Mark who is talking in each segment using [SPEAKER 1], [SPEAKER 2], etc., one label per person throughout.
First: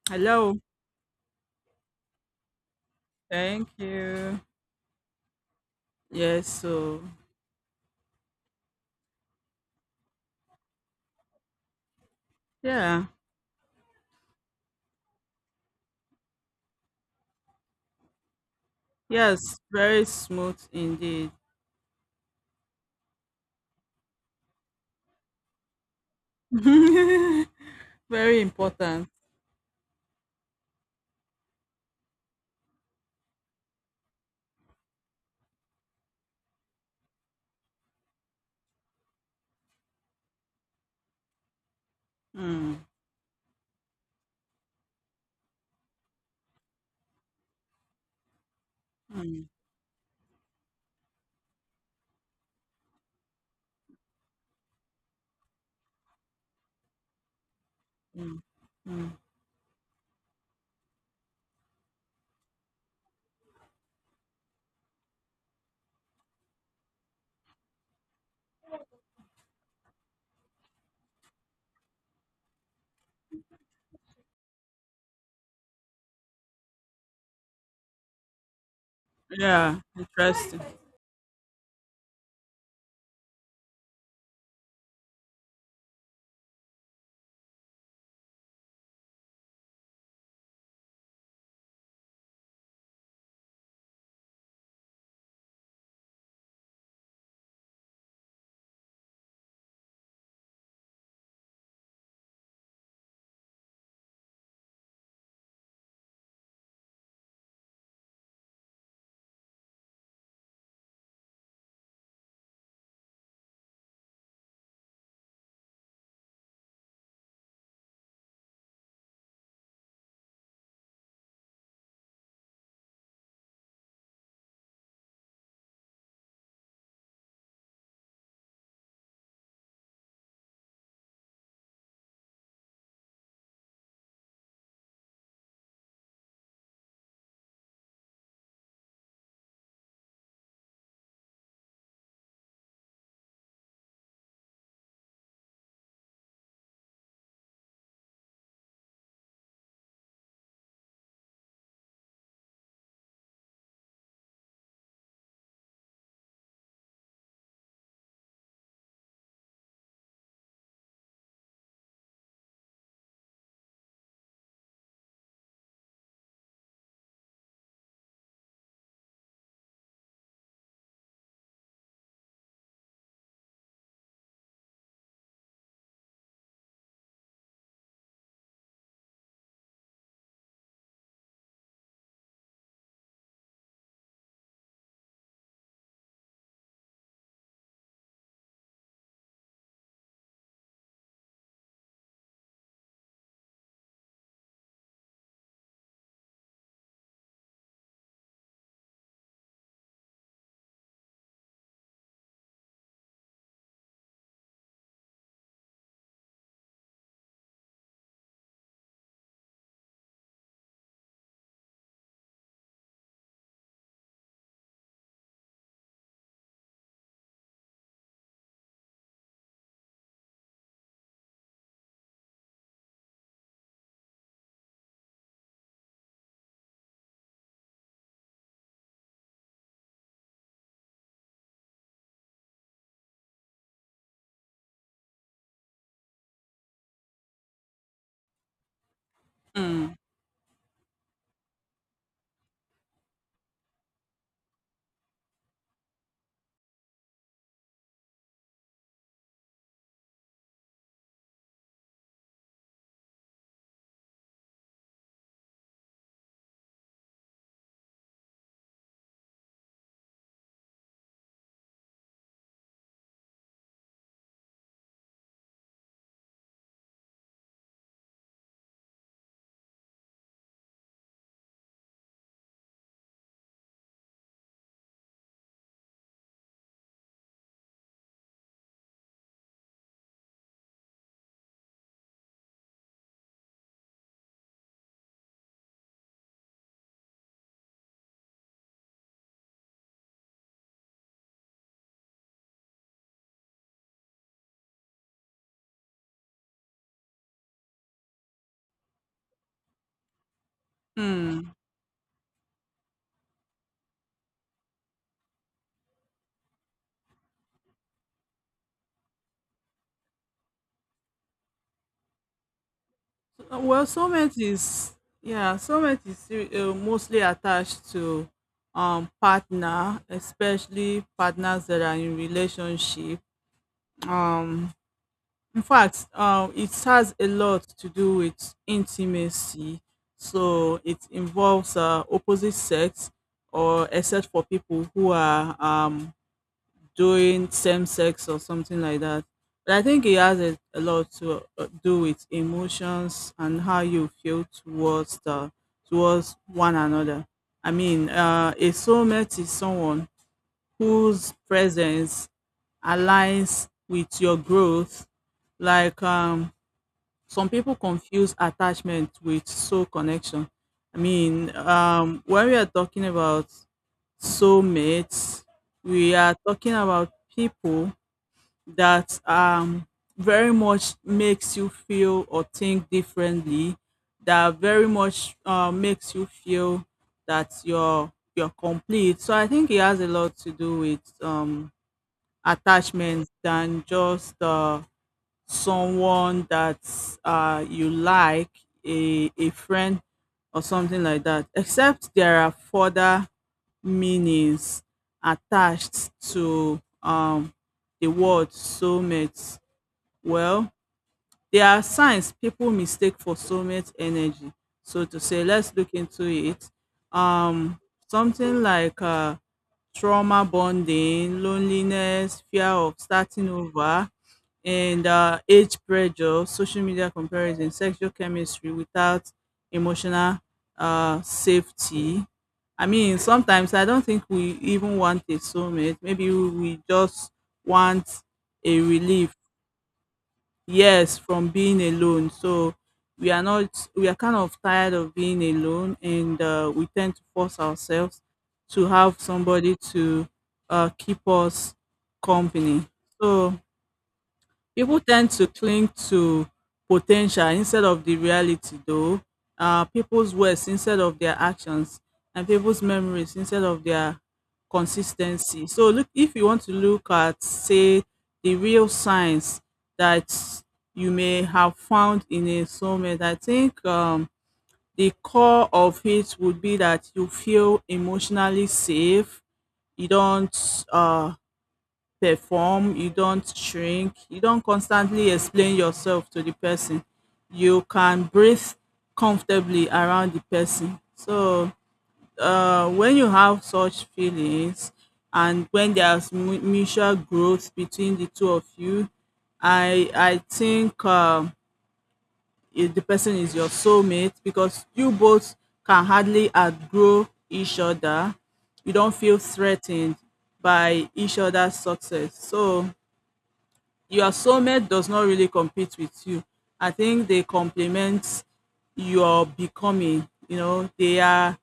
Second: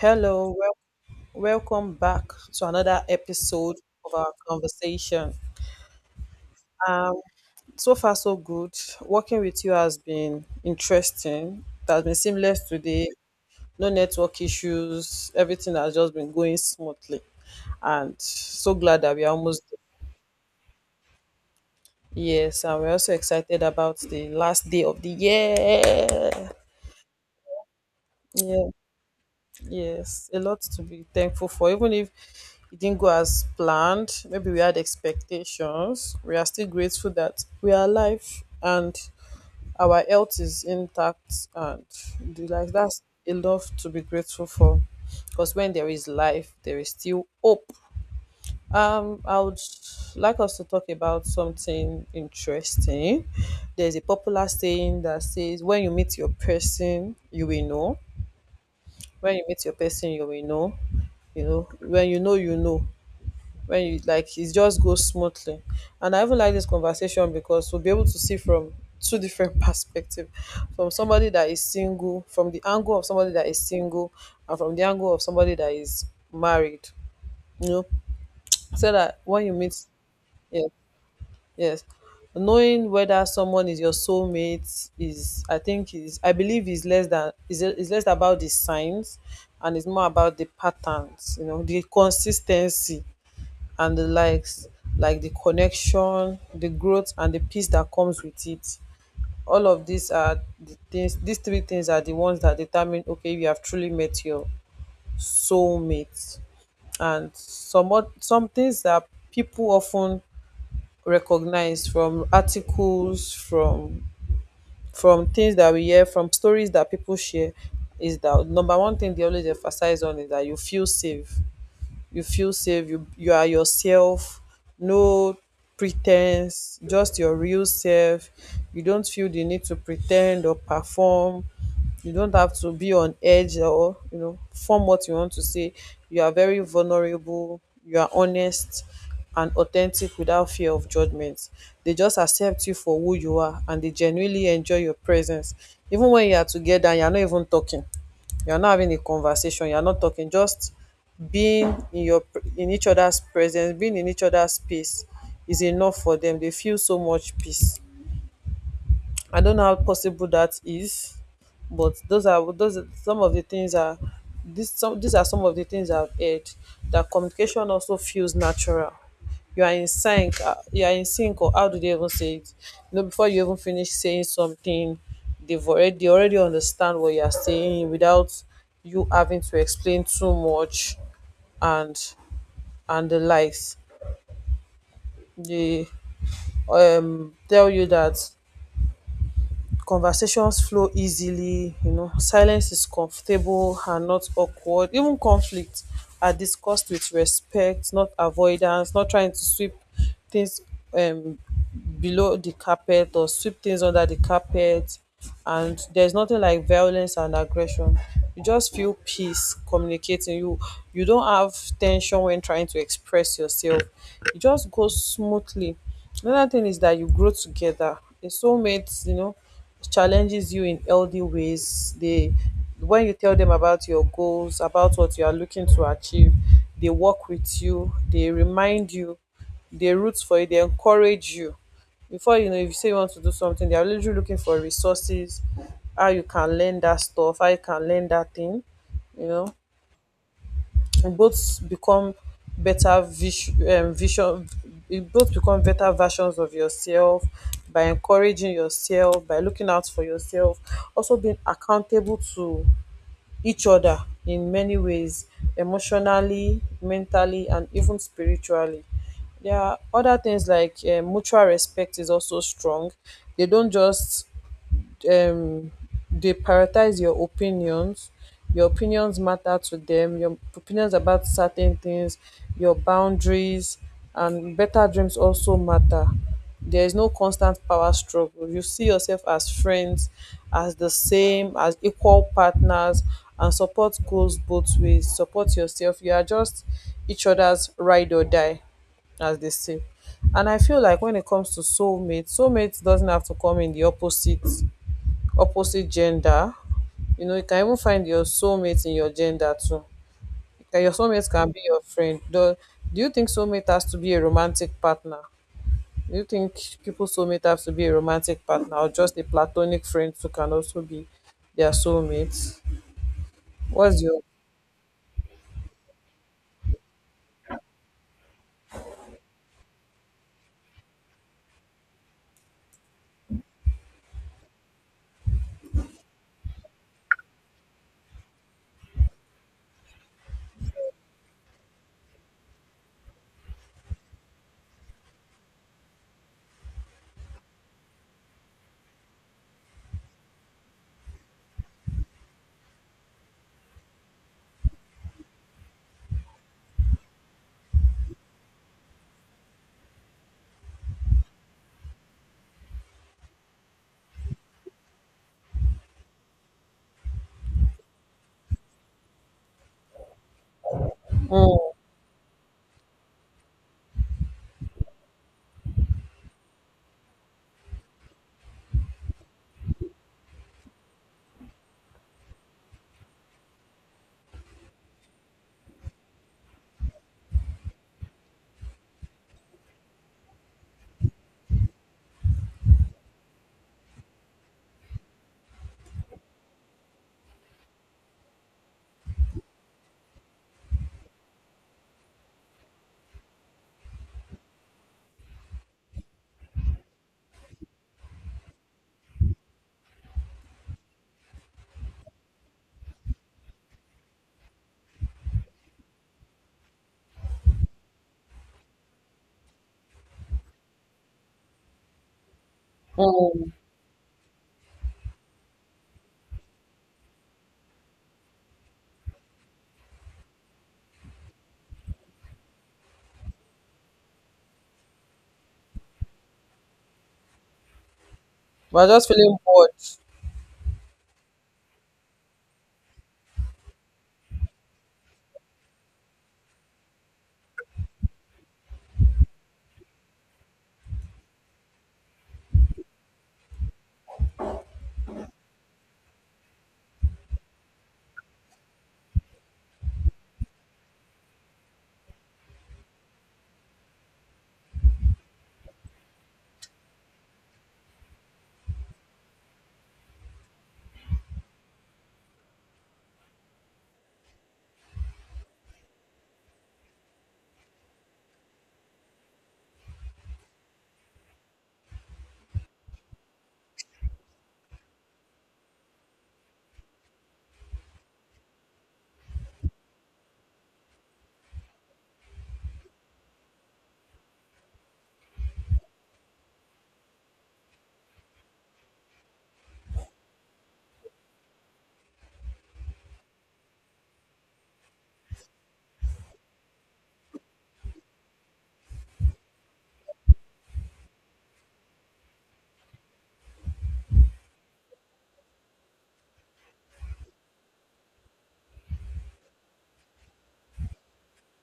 [SPEAKER 1] Hello,
[SPEAKER 2] Hello.
[SPEAKER 1] welcome back to another
[SPEAKER 2] Thank
[SPEAKER 1] episode of our
[SPEAKER 2] you.
[SPEAKER 1] conversation.
[SPEAKER 2] Yes. So,
[SPEAKER 1] Um, so far, so good. Working with you has been interesting. It has been seamless
[SPEAKER 2] yeah.
[SPEAKER 1] today. No network issues. Everything has just been going smoothly. And so glad that we are
[SPEAKER 2] Yes.
[SPEAKER 1] almost
[SPEAKER 2] Very smooth indeed.
[SPEAKER 1] there. Yes, and we're also excited about the last day of the year.
[SPEAKER 2] Very
[SPEAKER 1] Yeah.
[SPEAKER 2] important.
[SPEAKER 1] Yes, a lot to be thankful for. Even if it didn't go as planned, maybe we had expectations, we are still grateful that we are alive and our health is intact. And the like,
[SPEAKER 2] Mm,
[SPEAKER 1] that's enough to be grateful for. Because when there is life, there is still hope. I
[SPEAKER 2] mm,
[SPEAKER 1] would like us to talk about something interesting. There's a popular saying that says, "When you meet your person, you will know."
[SPEAKER 2] mm, mm.
[SPEAKER 1] When you meet your person, you will know. You know when you know you know. When you like it just goes smoothly, and I even like this conversation because we'll be able to see from two different perspective, from somebody that is single, from the angle of somebody that is single, and from the angle of somebody that is married, you know. So that when you meet,
[SPEAKER 2] Yeah. Interesting.
[SPEAKER 1] yeah. Yes. Knowing whether someone is your soulmate is, I think is, I believe is less than is less about the signs, and it's more about the patterns, you know, the consistency and the likes, like the connection, the growth and the peace that comes with it. All of these are the things, these three things are the ones that determine, okay, you have truly met your soulmate. And some things that people often recognized from articles, from things that we hear, from stories that people share, is that number one thing they always emphasize on is that you feel safe. You feel safe, you are yourself. No pretense, just your real self. You don't feel the need to pretend or perform. You don't have to be on edge or, you know, form what you want to say. You are very vulnerable, you are honest and authentic without fear of judgment. They just accept you for who you are, and they genuinely enjoy your presence. Even when you are together and you are not even talking, you are not having a conversation, you are not talking, just being in your in each other's presence, being in each other's space is enough for them. They feel so much peace. I don't know how possible that is, but those are some of the things are this some these are some of the things I've heard. That communication also feels natural. You are in sync. You are in sync, or how do they even say it? You know, before you even finish saying something, they already understand what you are saying without you having to explain too much and and the likes. They tell you that conversations flow easily, you know, silence is comfortable and not awkward. Even conflict are discussed with respect, not avoidance, not trying to sweep things um below the carpet, or sweep things under the carpet. And there's nothing like violence and aggression. You just feel peace communicating. You don't have tension when trying to express yourself. It just goes smoothly. Another thing is that you grow together. The soulmates, you know, challenges you in healthy ways. They when you tell them about your goals, about what you are looking to achieve, they work with you, they remind you, they root for you, they encourage you. Before you know, if you say you want to do something, they are literally looking for resources, how you can learn that stuff, how you can learn that thing, you know,
[SPEAKER 2] Mm,
[SPEAKER 1] both become vision, you both become better versions of yourself, by encouraging yourself, by looking out for yourself, also being accountable to each other in many ways, emotionally, mentally, and even spiritually. There are other things like, mutual respect is also strong. They don't just um they prioritize your opinions. Your opinions matter to them, your opinions about certain things, your boundaries and better dreams also matter. There is no constant power struggle. You see yourself as friends, as the same, as equal partners, and support goes both ways. Support yourself, you are just each other's ride or die, as they say. And I feel like when it comes to soulmates, soulmates doesn't have to come in the opposite gender. You know, you can even find your soulmate in your gender too. Your soulmate
[SPEAKER 2] mm.
[SPEAKER 1] can be your friend. Do you think soulmate has to be a romantic partner? Do you think people soulmate have to be a romantic partner, or just a platonic friend who can also be their soulmate?
[SPEAKER 2] Well,
[SPEAKER 1] What's your
[SPEAKER 2] soulmate is yeah. Soulmate is mostly attached to partner, especially partners that are in relationship. Um, In fact, it has a lot to do with intimacy. So it involves opposite sex, or except for people who are doing same sex or something like that. But I think it has a lot to do with emotions and how you feel towards one another. I mean, a soulmate is someone whose presence aligns with your growth. Like some people confuse attachment with soul connection. I mean,
[SPEAKER 1] mm,
[SPEAKER 2] when we are talking about soulmates, we are talking about people that very much makes you feel or think differently. That very much makes you feel that you're complete. So I think it has a lot to do with attachments than just someone that you like, a friend or something like that, except there are further meanings attached to the word soulmates. Well, there are signs people mistake for soulmate energy. So to say, let's look into it. Um, something like trauma bonding, loneliness, fear of starting
[SPEAKER 1] mm.
[SPEAKER 2] over, and age pressure, social media comparison, sexual chemistry without emotional safety. I mean, sometimes I don't think we even want a soulmate. Maybe we just want a
[SPEAKER 1] We're just
[SPEAKER 2] relief.
[SPEAKER 1] feeling bored.
[SPEAKER 2] Yes, from being alone. So we are not, we are kind of tired of being alone, and we tend to force ourselves to have somebody to keep us company. So people tend to cling to potential instead of the reality, though. People's words instead of their actions, and people's memories instead of their consistency. So, look, if you want to look at, say, the real signs that you may have found in a soulmate, I think the core of it would be that you feel emotionally safe. You don't uh, perform, you don't shrink, you don't constantly explain yourself to the person. You can breathe comfortably around the person. So, when you have such feelings and when there's mutual growth between the two of you, I think if the person is your soulmate because you both can hardly outgrow each other. You don't feel threatened by each other's success. So your soulmate does not really compete with you. I think they complement your becoming. You know, they are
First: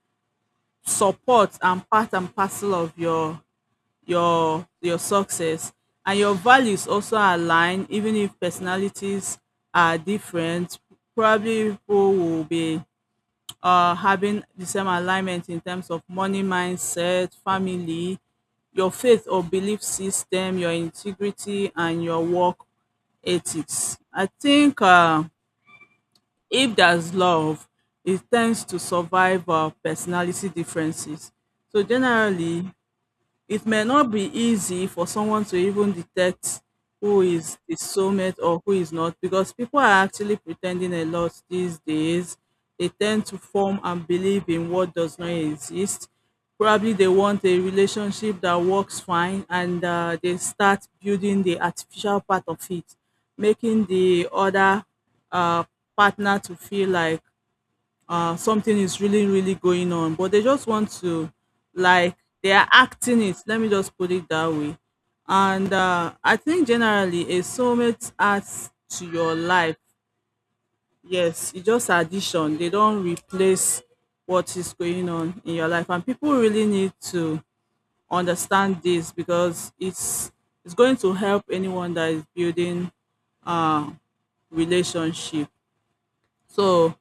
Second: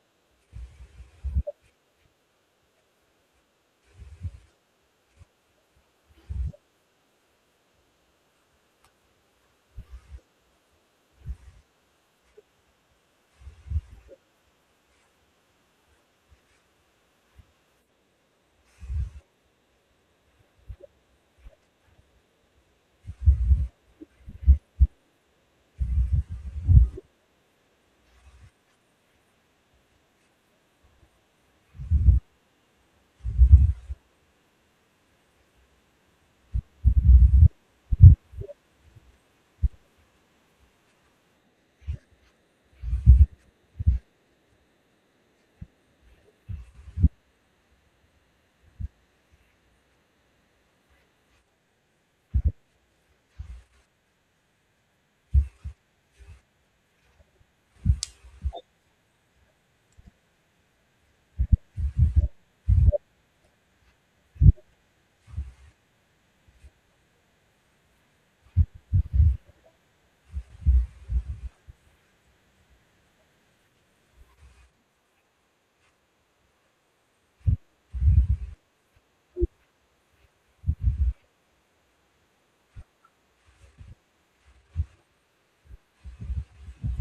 [SPEAKER 2] support and part and parcel of your success. And your values also align, even if personalities are different. Probably people will be having the same alignment in terms of money mindset, family, your faith or belief system, your integrity, and your work ethics. I think if there's love, it tends to survive personality differences. So generally it may not be easy for someone to even detect who is the soulmate or who is not, because people are actually pretending a lot these days. They tend to form and believe in what does not exist. Probably they want a relationship that works fine, and they start building the artificial part of it, making the other uh, partner to feel like something is really, really going on, but they just want to, like, they are acting it. Let me just put it that way. And I think generally a soulmate adds to your life. Yes, it's just addition. They don't replace what is going on in your life, and people really need to understand this because it's going to help anyone that is building uh relationship. So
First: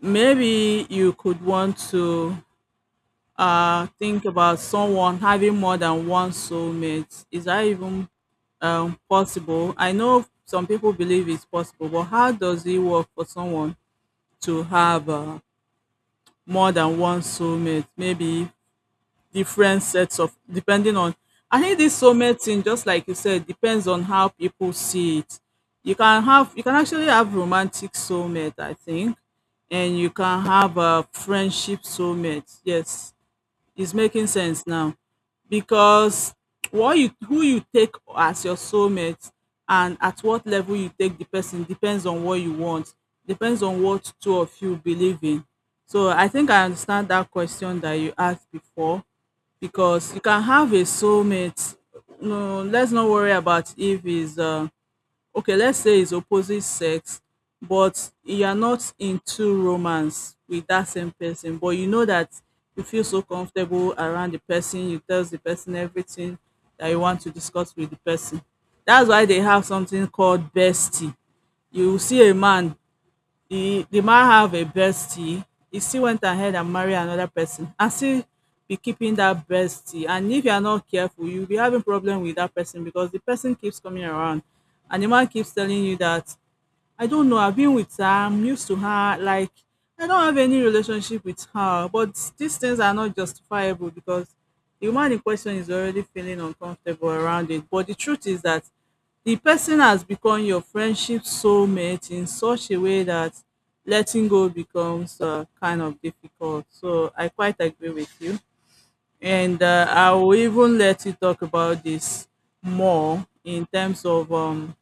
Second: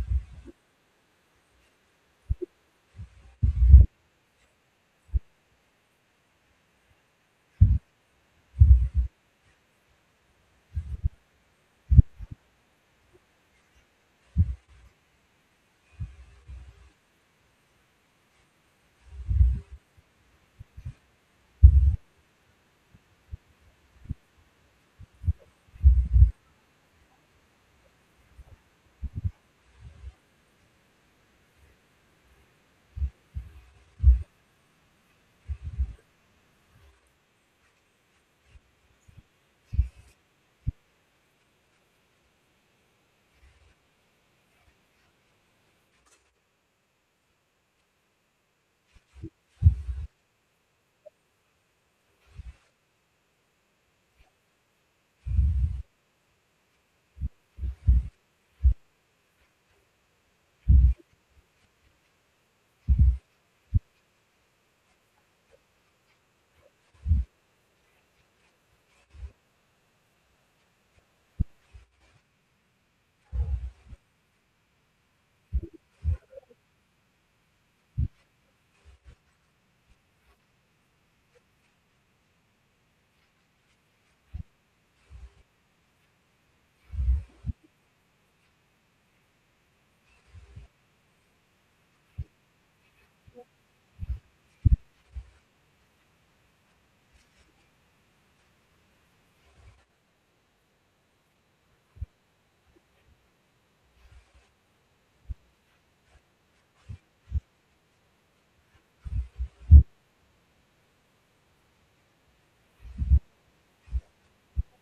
[SPEAKER 2] maybe you could want to think about someone having more than one soulmate. Is that even possible? I know some people believe it's possible, but how does it work for someone to have more than one soulmate? Maybe different sets of depending on. I think this soulmate thing, just like you said, depends on how people see it. You can actually have romantic soulmate, I think, and you can have a friendship soulmate. Yes, it's making sense now, because what you, who you take as your soulmate, and at what level you take the person, depends on what you want, depends on what two of you believe in. So I think I understand that question that you asked before, because you can have a soulmate. No, let's not worry about if he's okay, let's say it's opposite sex, but you are not into romance with that same person, but you know that you feel so comfortable around the person, you tell the person everything that you want to discuss with the person. That's why they have something called bestie. You will see a man. The man have a bestie. He still went ahead and marry another person and still be keeping that bestie. And if you are not careful, you'll be having problem with that person, because the person keeps coming around, and the man keeps telling you that I don't know. I've been with her. I'm used to her. Like, I don't have any relationship with her. But these things are not justifiable, because the woman in question is already feeling uncomfortable around it. But the truth is that the person has become your friendship soulmate in such a way that letting go becomes kind of difficult. So I quite agree with you. And I will even let you talk about this more in terms of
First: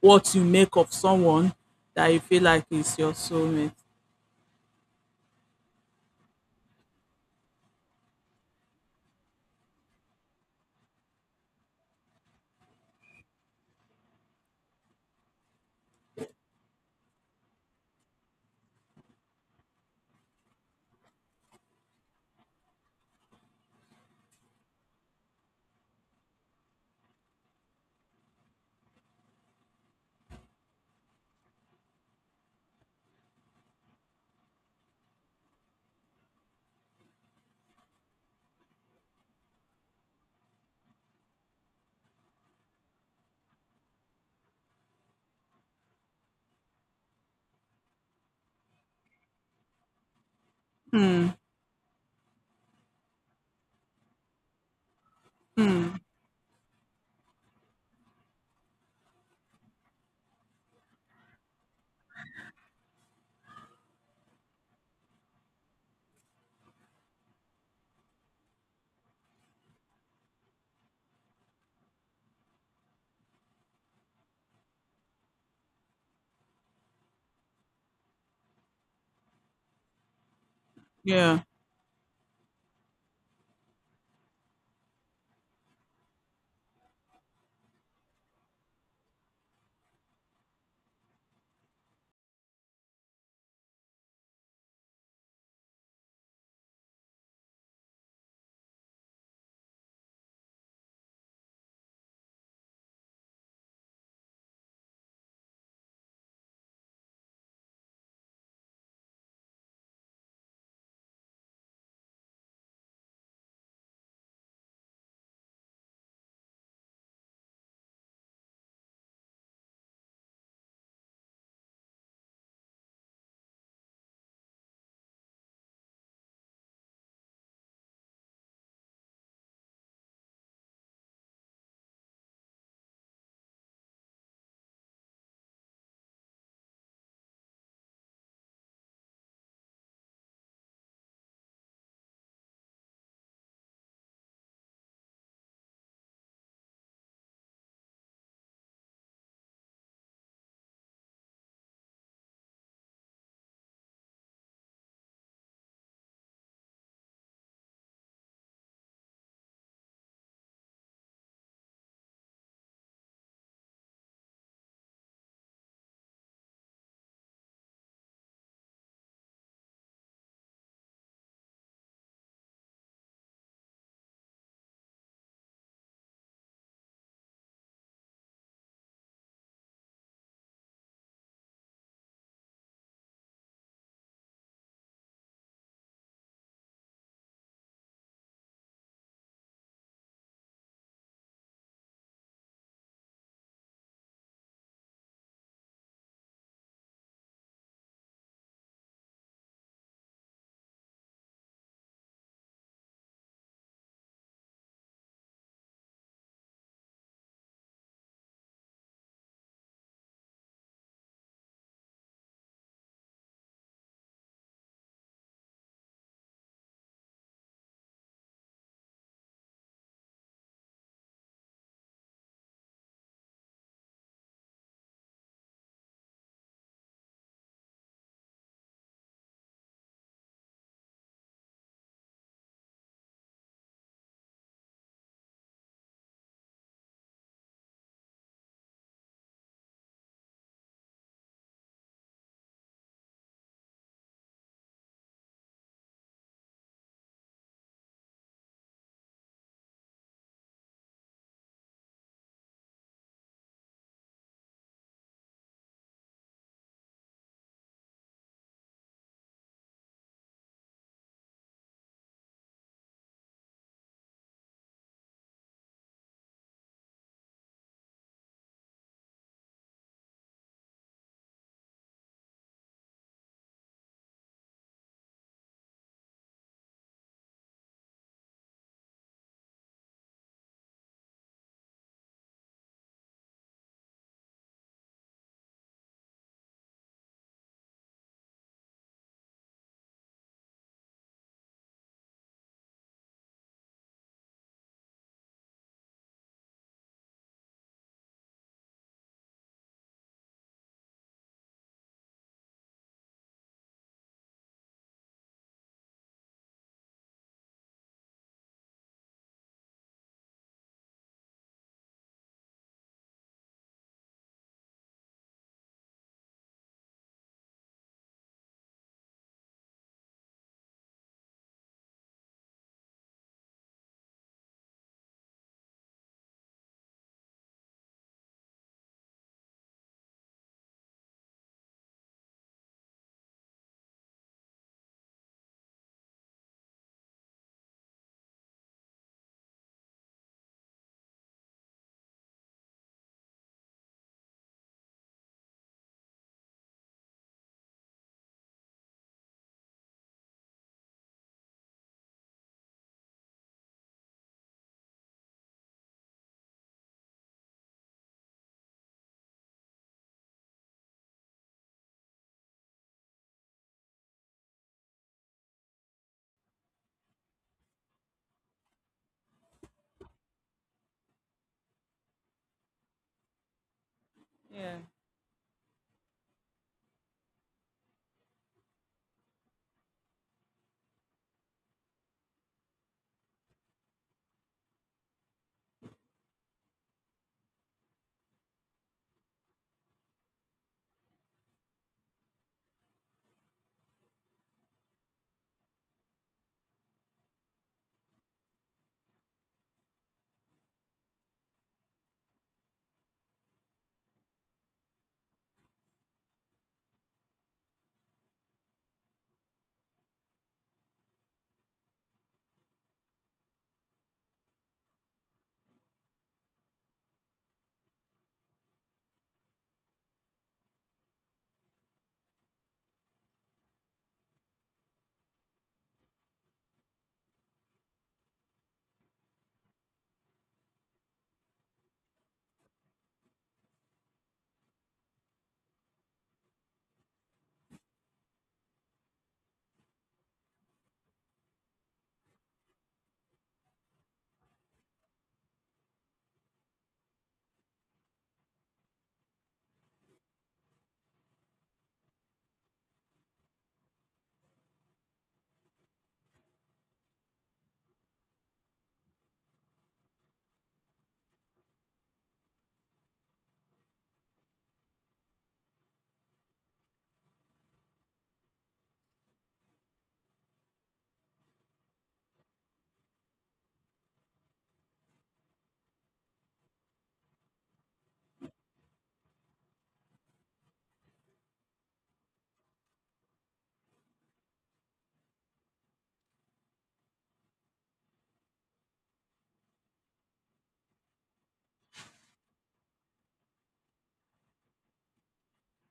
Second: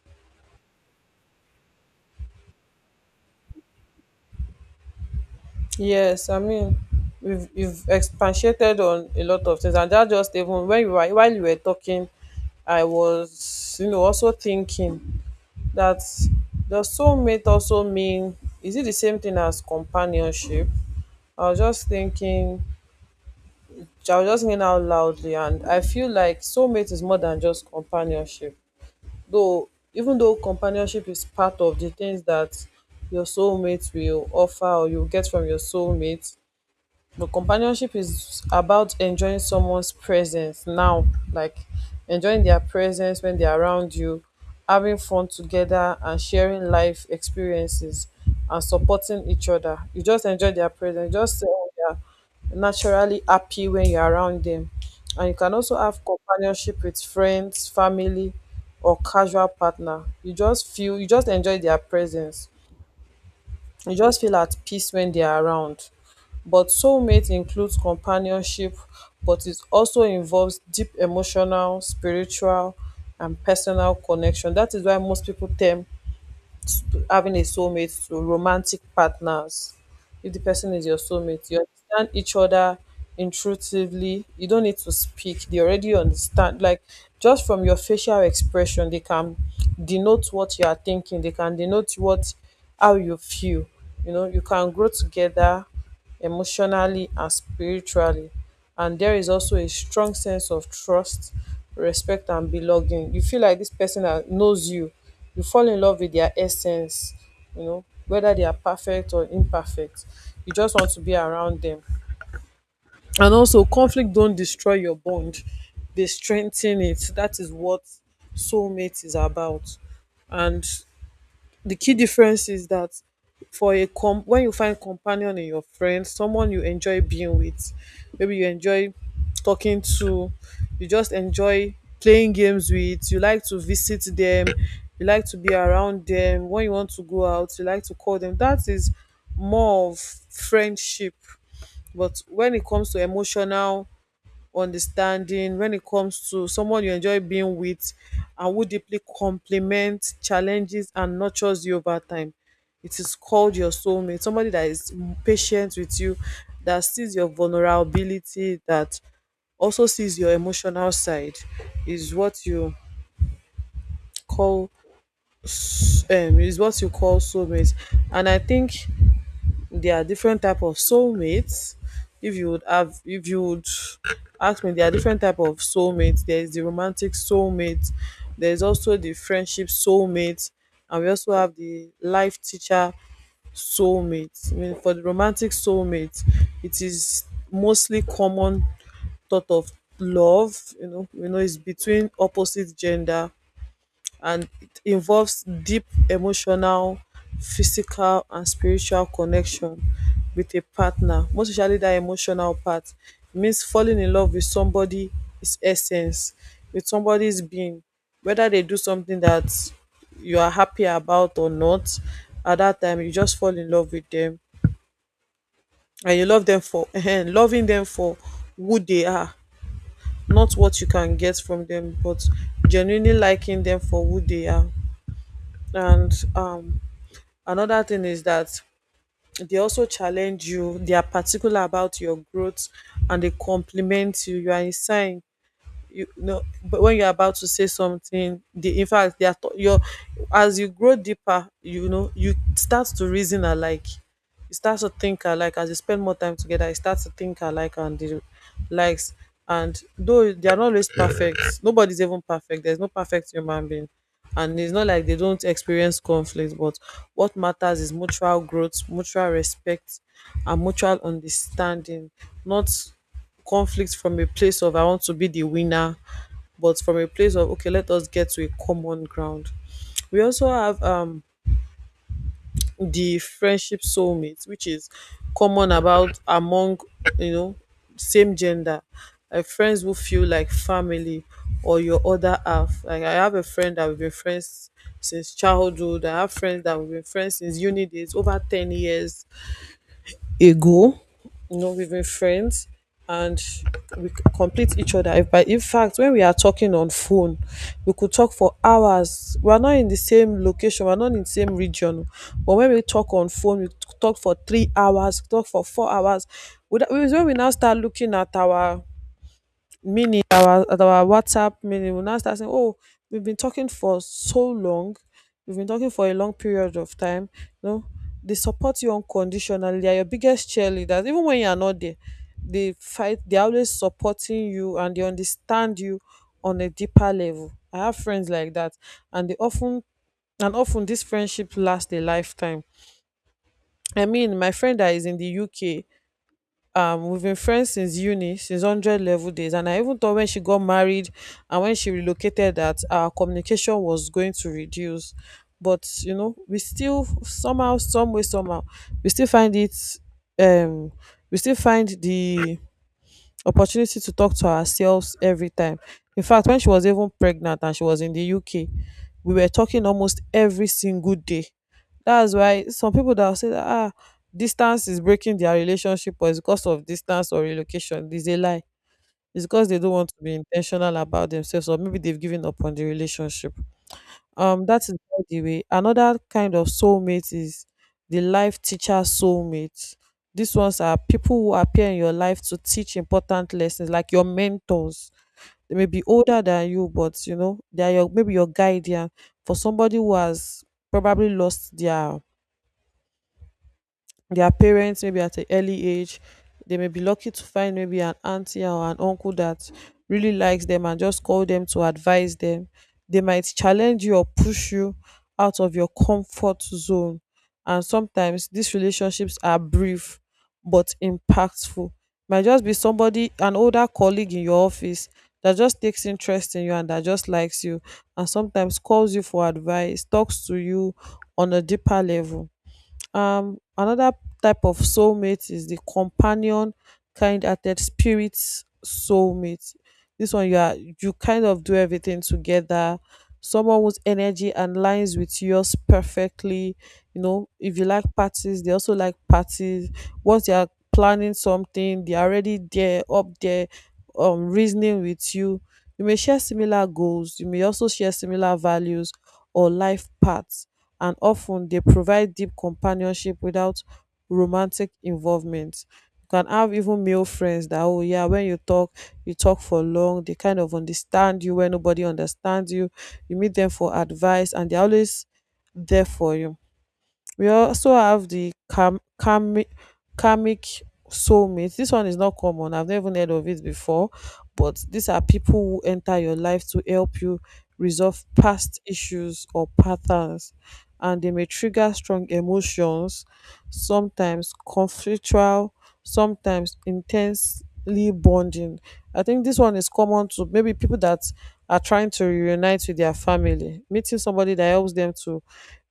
[SPEAKER 2] what you make of someone that you feel like is your soulmate.
[SPEAKER 1] Yes, I mean, we've expatiated on a lot of things, and that, just even when you were while you were talking, I was, you know, also thinking that does soulmate also mean, is it the same thing as companionship? I was just thinking, I was just thinking out loudly, and I feel like soulmate is more than just companionship. Though, even though companionship is part of the things that your soulmate will offer or you get from your soulmate, but companionship is about enjoying someone's presence now, like enjoying their presence when they're around you, having fun together, and sharing life experiences, and supporting each other. You just enjoy their presence.
[SPEAKER 2] Hmm.
[SPEAKER 1] Just say, oh, they're naturally happy when you're around them. And you can also
[SPEAKER 2] Hmm.
[SPEAKER 1] have companionship with friends, family, or casual partner. You just feel, you just enjoy their presence. You just feel at peace when they are around. But soulmate includes companionship, but it also involves deep emotional, spiritual, and personal connection. That is why most people term to having a soulmate to romantic partners. If the person is your
[SPEAKER 2] Yeah.
[SPEAKER 1] soulmate, you understand each other intuitively. You don't need to speak. They already understand. Like just from your facial expression, they can denote what you are thinking. They can denote what how you feel. You know, you can grow together emotionally and spiritually, and there is also a strong sense of trust, respect and belonging. You feel like this person that knows you, you fall in love with their essence. You know, whether they are perfect or imperfect, you just want to be around them. And also conflict don't destroy your bond, they strengthen it. That is what soulmate is about. And the key difference is that, for a com when you find companion in your friend, someone you enjoy being with, maybe you enjoy talking to, you just enjoy playing games with, you like to visit them, you like to be around them, when you want to go out, you like to call them. That is more of friendship. But when it comes to emotional understanding, when it comes to someone you enjoy being with and who deeply complements, challenges, and nurtures you over time, it is called your soulmate. Somebody that is patient with you, that sees your vulnerability, that also sees your emotional side, is what you call is what you call soulmate. And I think there are different type of soulmates. If you would have, if you would ask me, there are different type of soulmates. There is the romantic soulmate. There is also the friendship soulmate, and we also have the life teacher soulmate. I mean, for the romantic soulmate, it is mostly common thought of love. You know, it's between opposite gender, and it involves deep emotional, physical, and spiritual connection with a partner. Most especially that emotional part, it means falling in love with somebody, his essence, with somebody's being, whether they do something that you are happy about or not. At that time, you just fall in love with them, and you love them for loving them for who they are, not what you can get from them, but genuinely liking them for who they are. And Another thing is that they also challenge you. They are particular about your growth, and they compliment you. You are in sign. You know, but when you're about to say something, they in fact they are t- your as you grow deeper, you know, you start to reason alike, you start to think alike. As you spend more time together, you start to think alike and the likes. And though they are not always perfect, nobody's even perfect, there's no perfect human being, and it's not like they don't experience conflict, but what matters is mutual growth, mutual respect, and mutual understanding. Not conflict from a place of I want to be the winner, but from a place of okay, let us get to a common ground. We also have the friendship soulmates, which is common about among, you know, same gender, like friends who feel like family or your other half. Like I have a friend that we've been friends since childhood. I have friends that we've been friends since uni days, over 10 years ago, you know, we've been friends and complete each other. If by in fact, when we are talking on phone, we could talk for hours. We are not in the same location, we're not in the same region. But when we talk on phone, we talk for 3 hours, talk for 4 hours. When we now start looking at our, meaning our at our WhatsApp, meaning we'll now start saying, oh, we've been talking for so long, we've been talking for a long period of time. No, they support you unconditionally, they are your biggest cheerleaders, even when you are not there. They fight, they're always supporting you and they understand you on a deeper level. I have friends like that, and they often and often this friendship lasts a lifetime. I mean, my friend that is in the UK, we've been friends since uni, since 100 level days, and I even thought when she got married and when she relocated that our communication was going to reduce. But you know, we still somehow, some way, somehow, we still find it, um we still find the opportunity to talk to ourselves every time. In fact, when she was even pregnant and she was in the UK, we were talking almost every single day. That's why some people that will say that ah, distance is breaking their relationship, or it's because of distance or relocation is a lie. It's because they don't want to be intentional about themselves, or maybe they've given up on the relationship.
[SPEAKER 2] Yeah.
[SPEAKER 1] That is by the way. Another kind of soulmate is the life teacher soulmate. These ones are people who appear in your life to teach important lessons, like your mentors. They may be older than you, but you know, they are your, maybe your guardian. For somebody who has probably lost their parents maybe at an early age, they may be lucky to find maybe an auntie or an uncle that really likes them and just call them to advise them. They might challenge you or push you out of your comfort zone, and sometimes these relationships are brief but impactful. Might just be somebody, an older colleague in your office, that just takes interest in you and that just likes you, and sometimes calls you for advice, talks to you on a deeper level. Another type of soulmate is the companion, kind-hearted spirit soulmate. This one, you are, you kind of do everything together. Someone whose energy and aligns with yours perfectly. You know, if you like parties, they also like parties. Once they are planning something, they are already there, up there, reasoning with you. You may share similar goals. You may also share similar values or life paths, and often they provide deep companionship without romantic involvement. You can have even male friends that, oh yeah, when you talk for long, they kind of understand you when nobody understands you. You meet them for advice and they're always there for you. We also have the karmic soulmates. This one is not common. I've never heard of it before. But these are people who enter your life to help you resolve past issues or patterns. And they may trigger strong emotions, sometimes conflictual, sometimes intensely bonding. I think this one is common to maybe people that are trying to reunite with their family, meeting somebody that helps them to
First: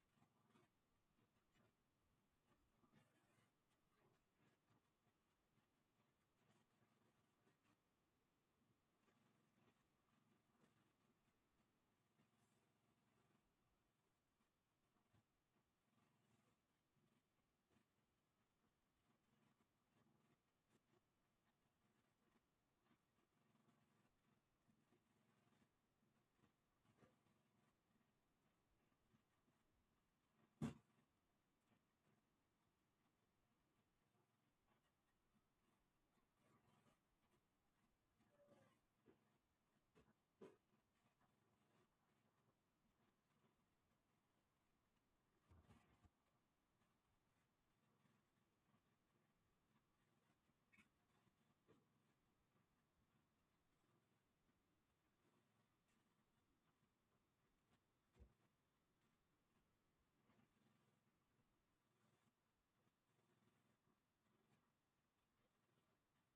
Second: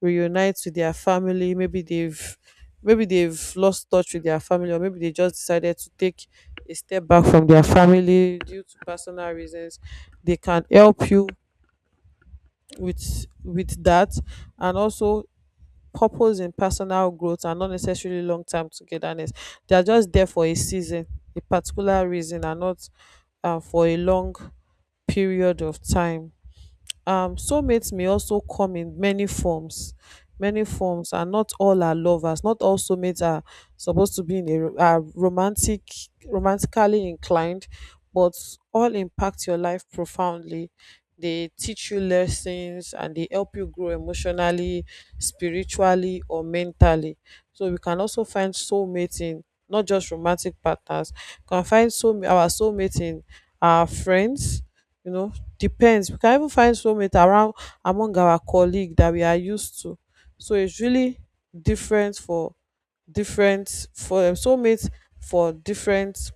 [SPEAKER 1] reunite with their family. Maybe they've, maybe they've lost touch with their family, or maybe they just decided to take a step back from their family due to personal reasons. They can help you with that. And also purpose in personal growth and not necessarily long-term togetherness. They are just there for a season, a particular reason, and not for a long period of time. Soulmates may also come in many forms, many forms, and not all are lovers, not all soulmates are supposed to be in a ro- are romantic, romantically inclined. But all impact your life profoundly. They teach you lessons and they help you grow emotionally, spiritually, or mentally. So we can also find soulmates in not just romantic partners. We can find soul our soulmates in our friends, you know, depends. We can even find soulmate around, among our colleague that we are used to. So it's really different for, different for soulmates, for different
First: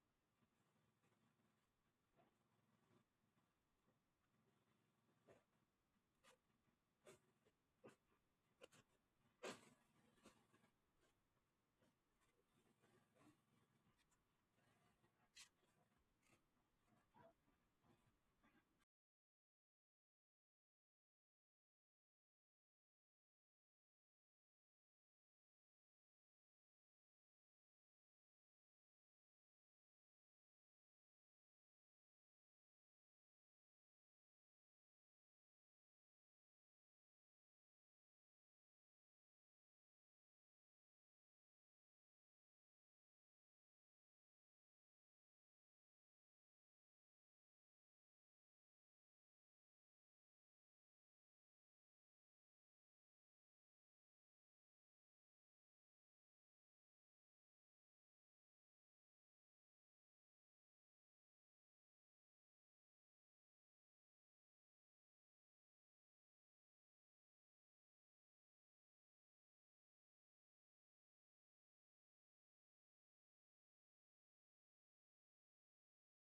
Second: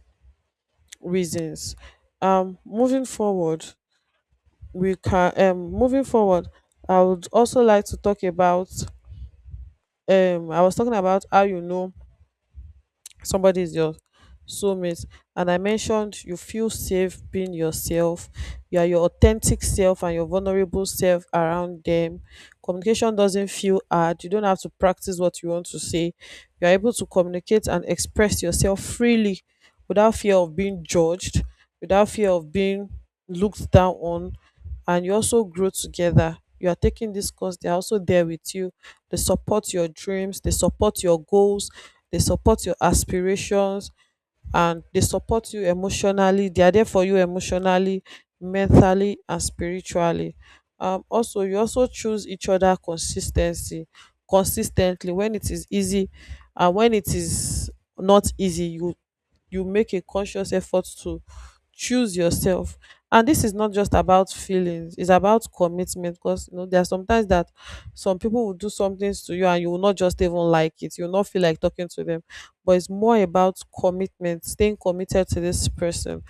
[SPEAKER 1] reasons. Moving forward, we can moving forward. I would also like to talk about I was talking about how, you know, somebody is your soulmate, and I mentioned you feel safe being yourself. You are your authentic self and your vulnerable self around them. Communication doesn't feel hard, you don't have to practice what you want to say. You are able to communicate and express yourself freely without fear of being judged, without fear of being looked down on. And you also grow together. You are taking this course, they are also there with you. They support your dreams, they support your goals, they support your aspirations, and they support you emotionally. They are there for you emotionally, mentally, and spiritually. Also, you also choose each other consistency consistently when it is easy and when it is not easy. You make a conscious effort to choose yourself, and this is not just about feelings, it's about commitment. Because you know there are sometimes that some people will do some things to you and you will not just even like it, you'll not feel like talking to them. But it's more about commitment, staying committed to this person,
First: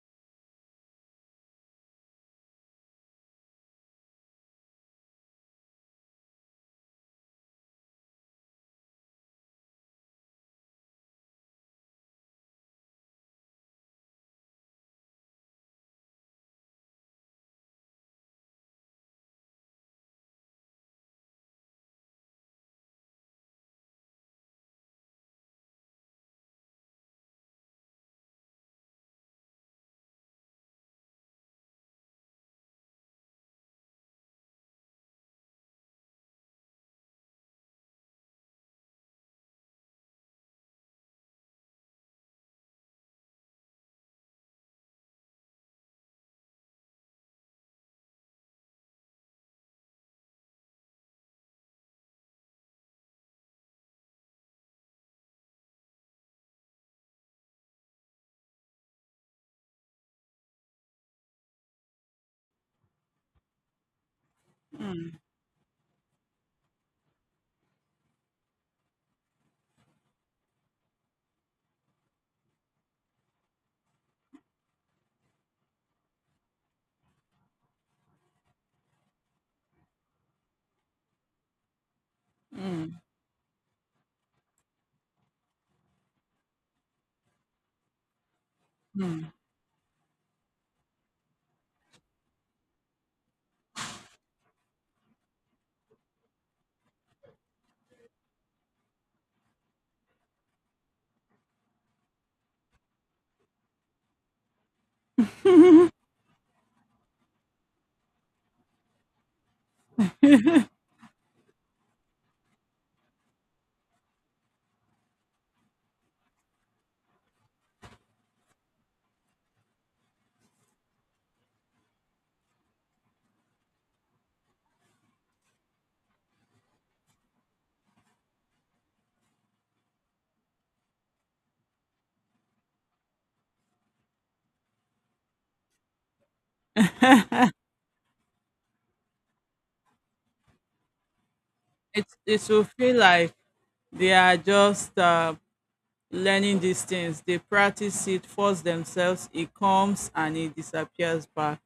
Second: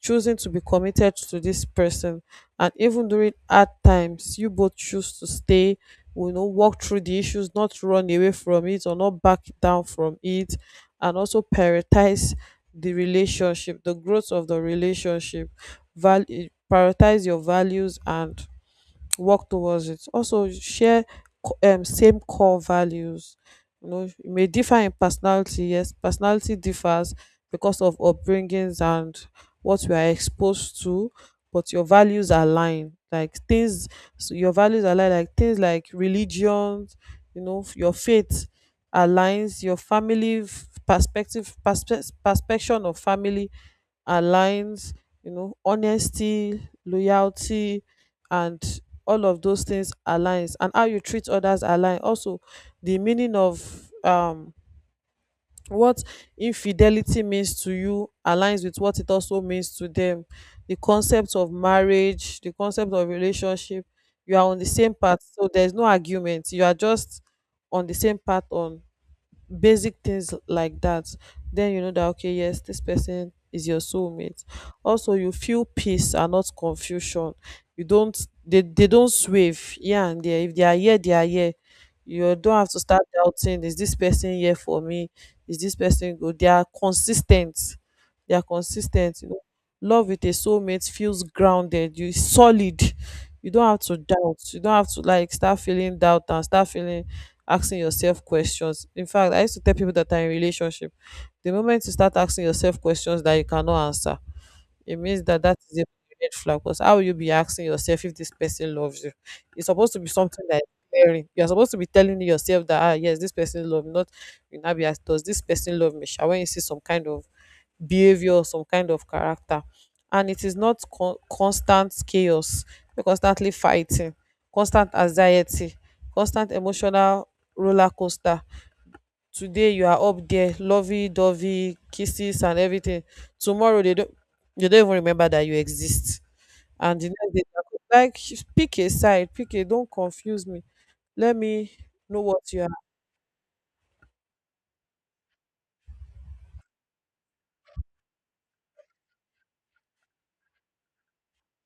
[SPEAKER 1] choosing to be committed to this person. And even during hard times, you both choose to stay, you know, walk through the issues, not run away from it or not back down from it. And also prioritize the relationship, the growth of the relationship. Value, prioritize your values and work towards it. Also share same core values. You know, it may differ in personality, yes, personality differs because of upbringings and what we are exposed to, but your values align, like things. So your values align, like things like religion, you know, your faith aligns, your family, perspective, perspection of family aligns, you know, honesty, loyalty, and all of those things aligns, and how you treat others align. Also the meaning of what infidelity means to you aligns with what it also means to them. The concept of marriage, the concept of relationship, you are on the same path, so there's no argument, you are just on the same path on basic things like that. Then you know that okay, yes, this person is your soulmate. Also, you feel peace and not confusion. You don't, they don't swave here and there. If they are here, they are here. You don't have to start doubting, is this person here for me, is this person good? They are consistent, they are consistent, you know. Love with a soulmate feels grounded, you solid. You don't have to doubt, you don't have to like start feeling doubt and start feeling asking yourself questions. In fact, I used to tell people that are in relationship, the moment you start asking yourself questions that you cannot answer, it means that that is a red flag. Because how will you be asking yourself if this person loves you? It's supposed to be something that is clearing. You're supposed to be telling yourself that ah yes, this person love me. Not you now be asked, does this person love me? Shall when you see some kind of behavior or some kind of character, and it is not constant chaos, constantly fighting, constant anxiety, constant emotional roller coaster. Today you are up there, lovey-dovey, kisses and everything. Tomorrow they don't, they don't even remember that you exist. And the next day they're like, pick a side, pick a, don't confuse me, let me
[SPEAKER 2] It
[SPEAKER 1] know
[SPEAKER 2] it
[SPEAKER 1] what you
[SPEAKER 2] will
[SPEAKER 1] are.
[SPEAKER 2] feel like they are just learning these things. They practice it, force themselves. It comes and it disappears back.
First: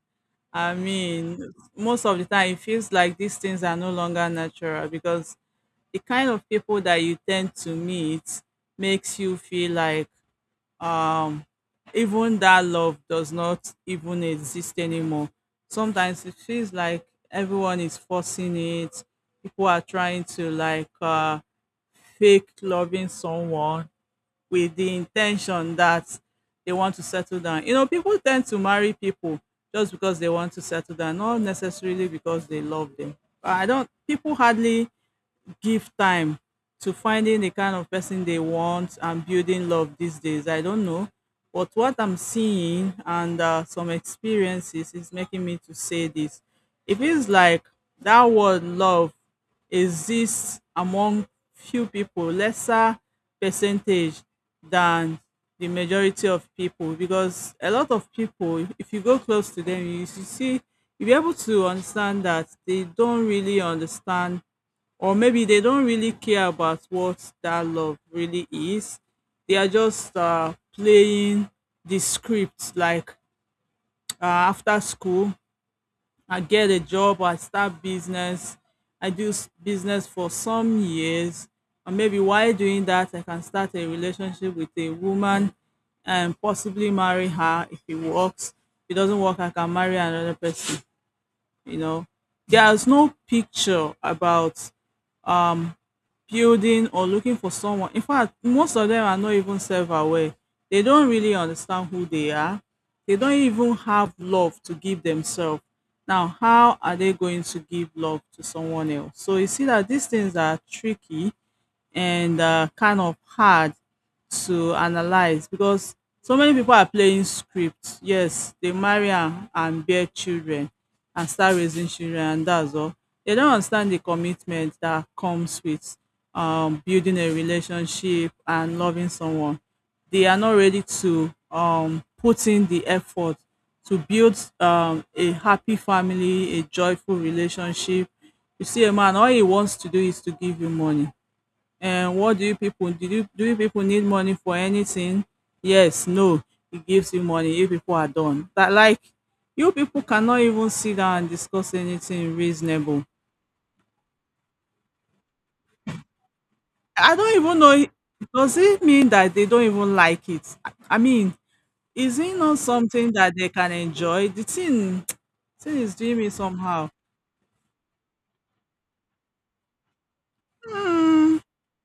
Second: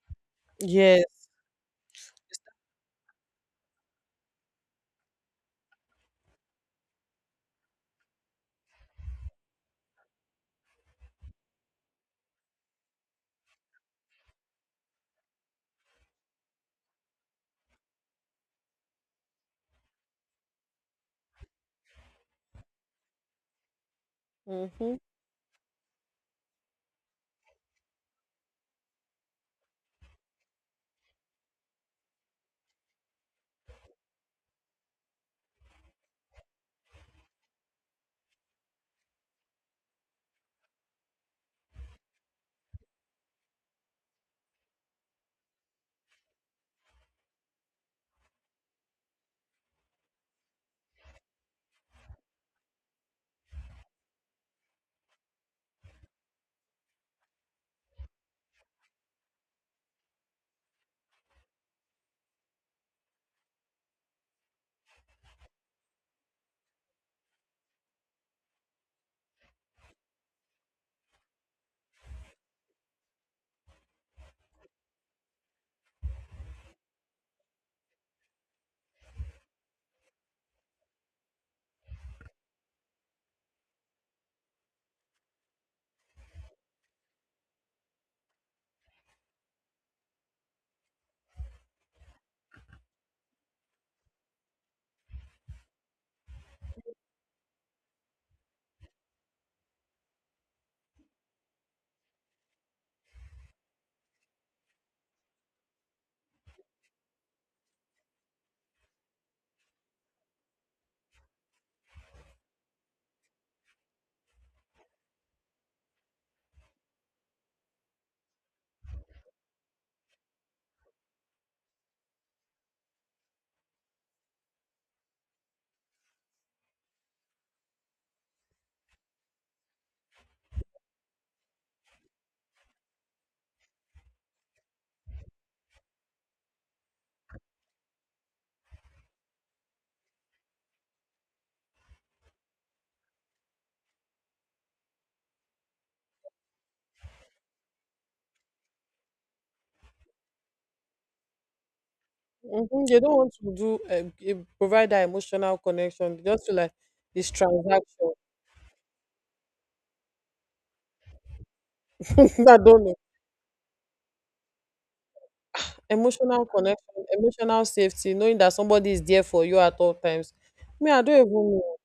[SPEAKER 2] I
[SPEAKER 1] Yes.
[SPEAKER 2] mean, most of the time, it feels like these things are no longer natural, because the kind of people that you tend to meet makes you feel like um even that love does not even exist anymore. Sometimes it feels like everyone is forcing it. People are trying to like fake loving someone with
[SPEAKER 1] Mm-hmm.
[SPEAKER 2] the intention that they want to settle down. You know, people tend to marry people just because they want to settle down, not necessarily because they love them. I don't, people hardly give time to finding the kind of person they want and building love these days. I don't know. But what I'm seeing and some experiences is making me to say this. It feels like that word love exists among few people, lesser percentage than the majority of people. Because a lot of people, if you go close to them, you see, you'll be able to understand that they don't really understand, or maybe they don't really care about what that love really is. They are just playing the script like after school, I get a job, I start business, I do business for some years, and maybe while doing that, I can start a relationship with a woman and possibly marry her if it works. If it doesn't work, I can marry another person, you know. There's no picture about um building or looking for someone. In fact, most of them are not even self aware. They don't really understand who they are. They don't even have love to give themselves. Now, how are they going to give love to someone else? So you see that these things are tricky and kind of hard to analyze, because so many people are playing scripts. Yes, they marry and bear children and start raising children, and that's all. They don't understand the commitment that comes with building a relationship and loving someone. They are not ready to put in the effort to build a happy family, a joyful relationship. You see a man, all he wants to do is to give you money, and what do you people do you people need money for anything? Yes, no. He gives you money. You people are done. That like, you people cannot even sit down and discuss anything
[SPEAKER 1] Mm-hmm. They
[SPEAKER 2] reasonable.
[SPEAKER 1] don't want to do provide that emotional connection, they just feel like
[SPEAKER 2] I
[SPEAKER 1] it's
[SPEAKER 2] don't even know,
[SPEAKER 1] transaction.
[SPEAKER 2] does it mean that they don't even like it? I mean, is it not
[SPEAKER 1] I don't know.
[SPEAKER 2] something that they can enjoy? The thing, thing is doing me
[SPEAKER 1] Emotional
[SPEAKER 2] somehow.
[SPEAKER 1] connection, emotional safety, knowing that somebody is there for you at all times. Me, I don't even
[SPEAKER 2] Hmm.
[SPEAKER 1] know,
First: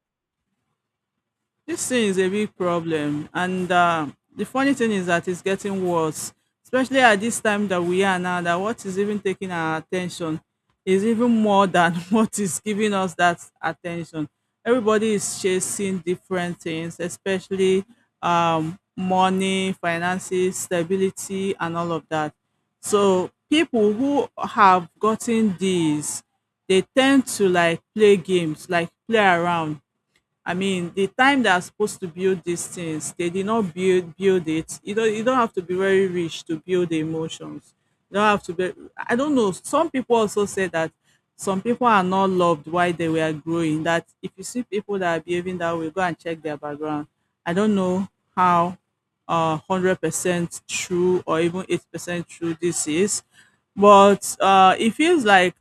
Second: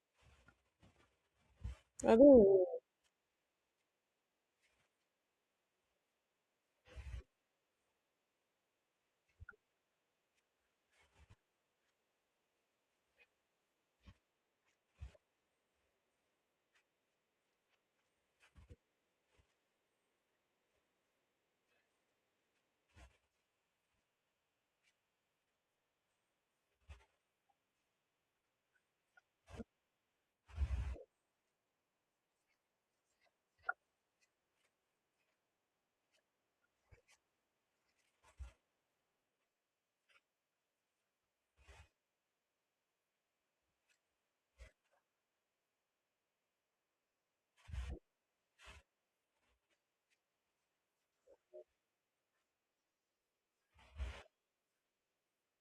[SPEAKER 2] This thing
[SPEAKER 1] I
[SPEAKER 2] is
[SPEAKER 1] don't
[SPEAKER 2] a big
[SPEAKER 1] even
[SPEAKER 2] problem, and the funny thing is that it's getting worse, especially at this time that we are now. That what is even taking our attention is even more than what is giving us that attention. Everybody is chasing different things, especially money, finances, stability, and all of that. So people who have gotten these, they tend to like play games, like play around. I mean, the time they are supposed to build these things, they did not build it. You don't have to be very rich to build the emotions. You don't have to be. I don't know. Some people also say that some people are not loved while they were growing. That if you see people that are behaving that way, go and check their background. I don't know how 100% true or even 8% true this is, but it feels like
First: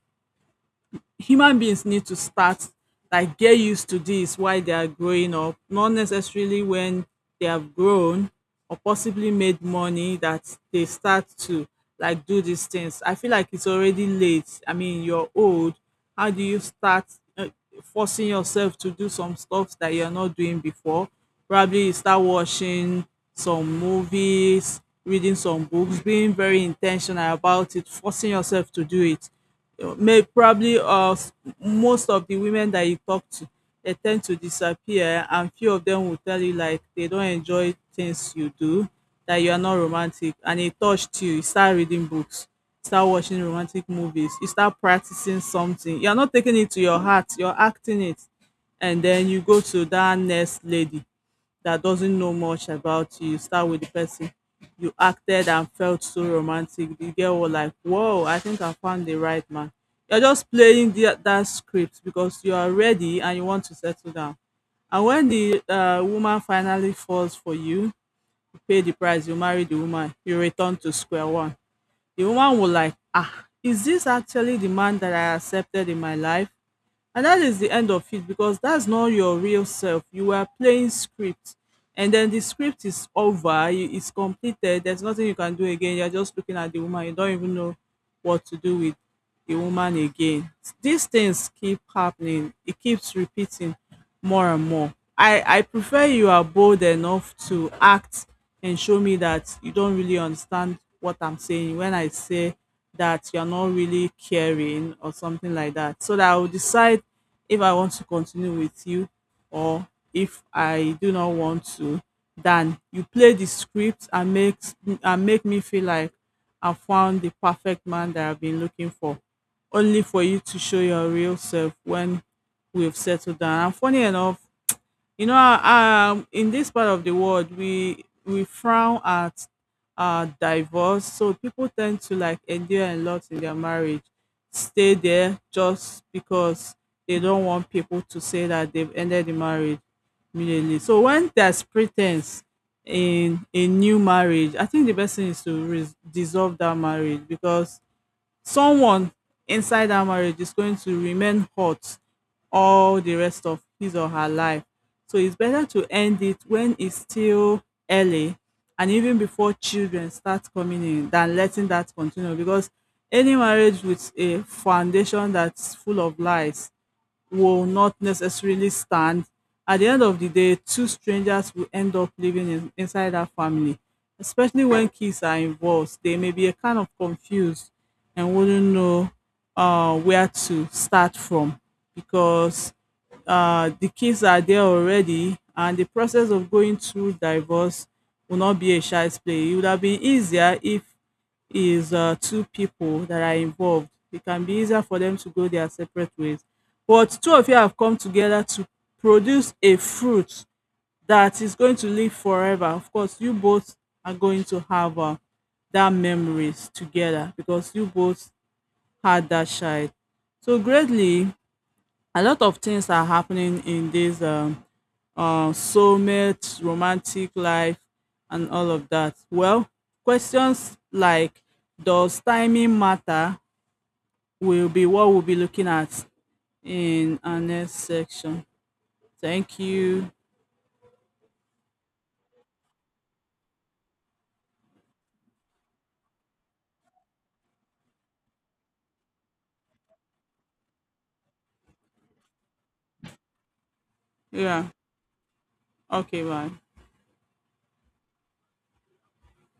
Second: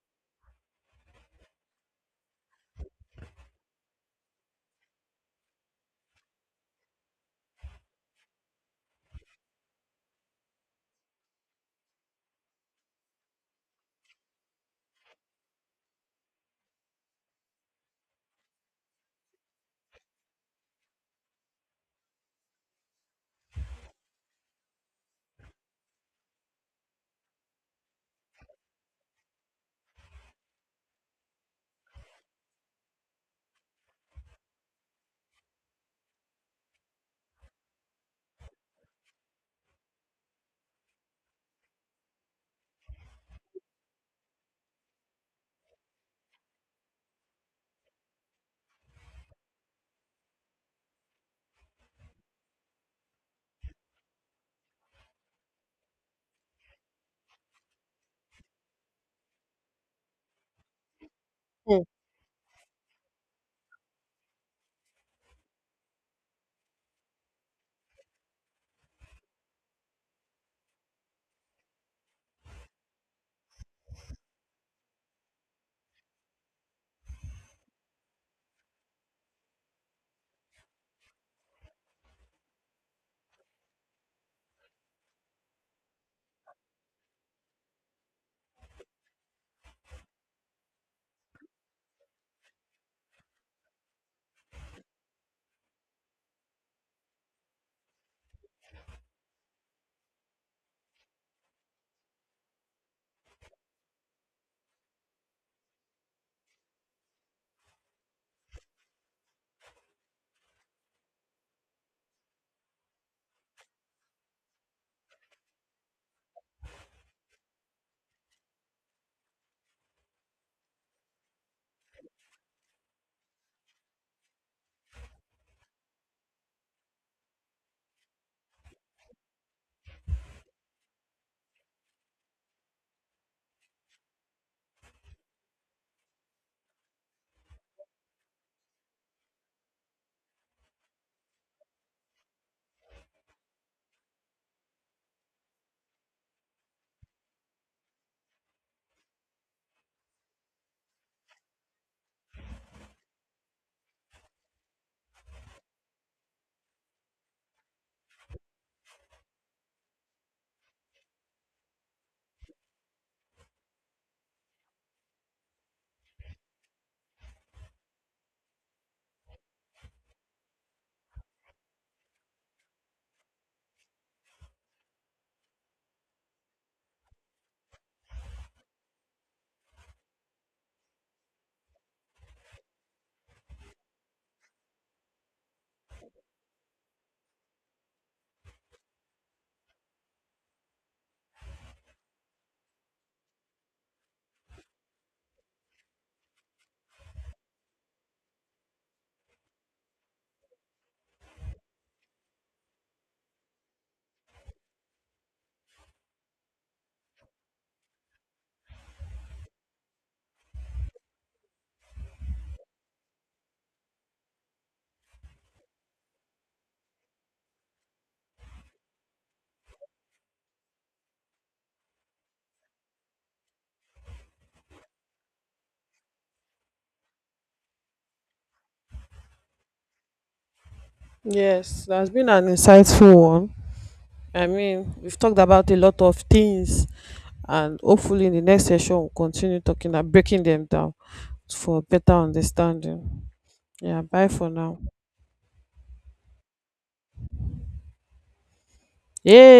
[SPEAKER 2] human beings need to start like get used to this while they are growing up, not necessarily when they have grown or possibly made money that they start to like do these things. I feel like it's already late. I mean, you're old. How do you start uh, forcing yourself to do some stuff that you're not doing before? Probably you start watching some movies, reading some books, being very intentional about it, forcing yourself to do it may probably of most of the women that you talk to, they tend to disappear and few of them will tell you like they don't enjoy things you do, that you are not romantic and it touched you. You start reading books, start watching romantic movies, you start practicing something. You're not taking it to your heart, you're acting it. And then you go to that next lady that doesn't know much about you. You start with the person you acted and felt so romantic. The girl was like, whoa, I think I found the right man. You're just playing the, that
[SPEAKER 1] know.
[SPEAKER 2] script because you are ready and you want to settle down. And when the woman finally falls for you, you pay the price, you marry the woman, you return to square one. The woman will like, ah, is this actually the man that I accepted in my life? And that is the end of it because that's not your real self. You are playing script, and then the script is over, it's completed. There's nothing you can do again. You're just looking at the woman, you don't even know what to do with a woman again. These things keep happening. It keeps repeating more and more. I prefer you are bold enough to act and show me that you don't really understand what I'm saying when I say that you're not really caring or something like that. So that I will decide if I want to continue with you or if I do not want to. Then you play the script and make me feel like I found the perfect man that I've been looking for only for you to show your real self when we've settled down. And funny enough, you know, in this part of the world, we frown at divorce, so people tend to like endure a lot in their marriage, stay there just because they don't want people to say that they've ended the marriage immediately. So when there's pretense in a new marriage, I think the best thing is to dissolve that marriage because someone inside that marriage is going to remain hot all the rest of his or her life. So it's better to end it when it's still early and even before children start coming in than letting that continue because any marriage with a foundation that's full of lies will not necessarily stand. At the end of the day, two strangers will end up living inside that family, especially when kids are involved. They may be a kind of confused and wouldn't know where to start from because the kids are there already, and the process of going through divorce will not be a child's play. It would have been easier if is two people that are involved. It can be easier for them to go their separate ways. But two of you have come together to produce a fruit that is going to live forever. Of course, you both are going to have that memories together because you both had that child. So, greatly, a lot of things are happening in this soulmate, romantic life, and all of that. Well, questions like does timing matter will be what we'll be looking at in our next section. Thank you.
[SPEAKER 1] Yes, that's been an insightful one. I mean, we've talked about a lot of things, and hopefully, in the next session, we'll continue talking and breaking them down for better understanding. Yeah, bye for
[SPEAKER 2] Yeah.
[SPEAKER 1] now.
[SPEAKER 2] Okay, bye.
[SPEAKER 1] Yay!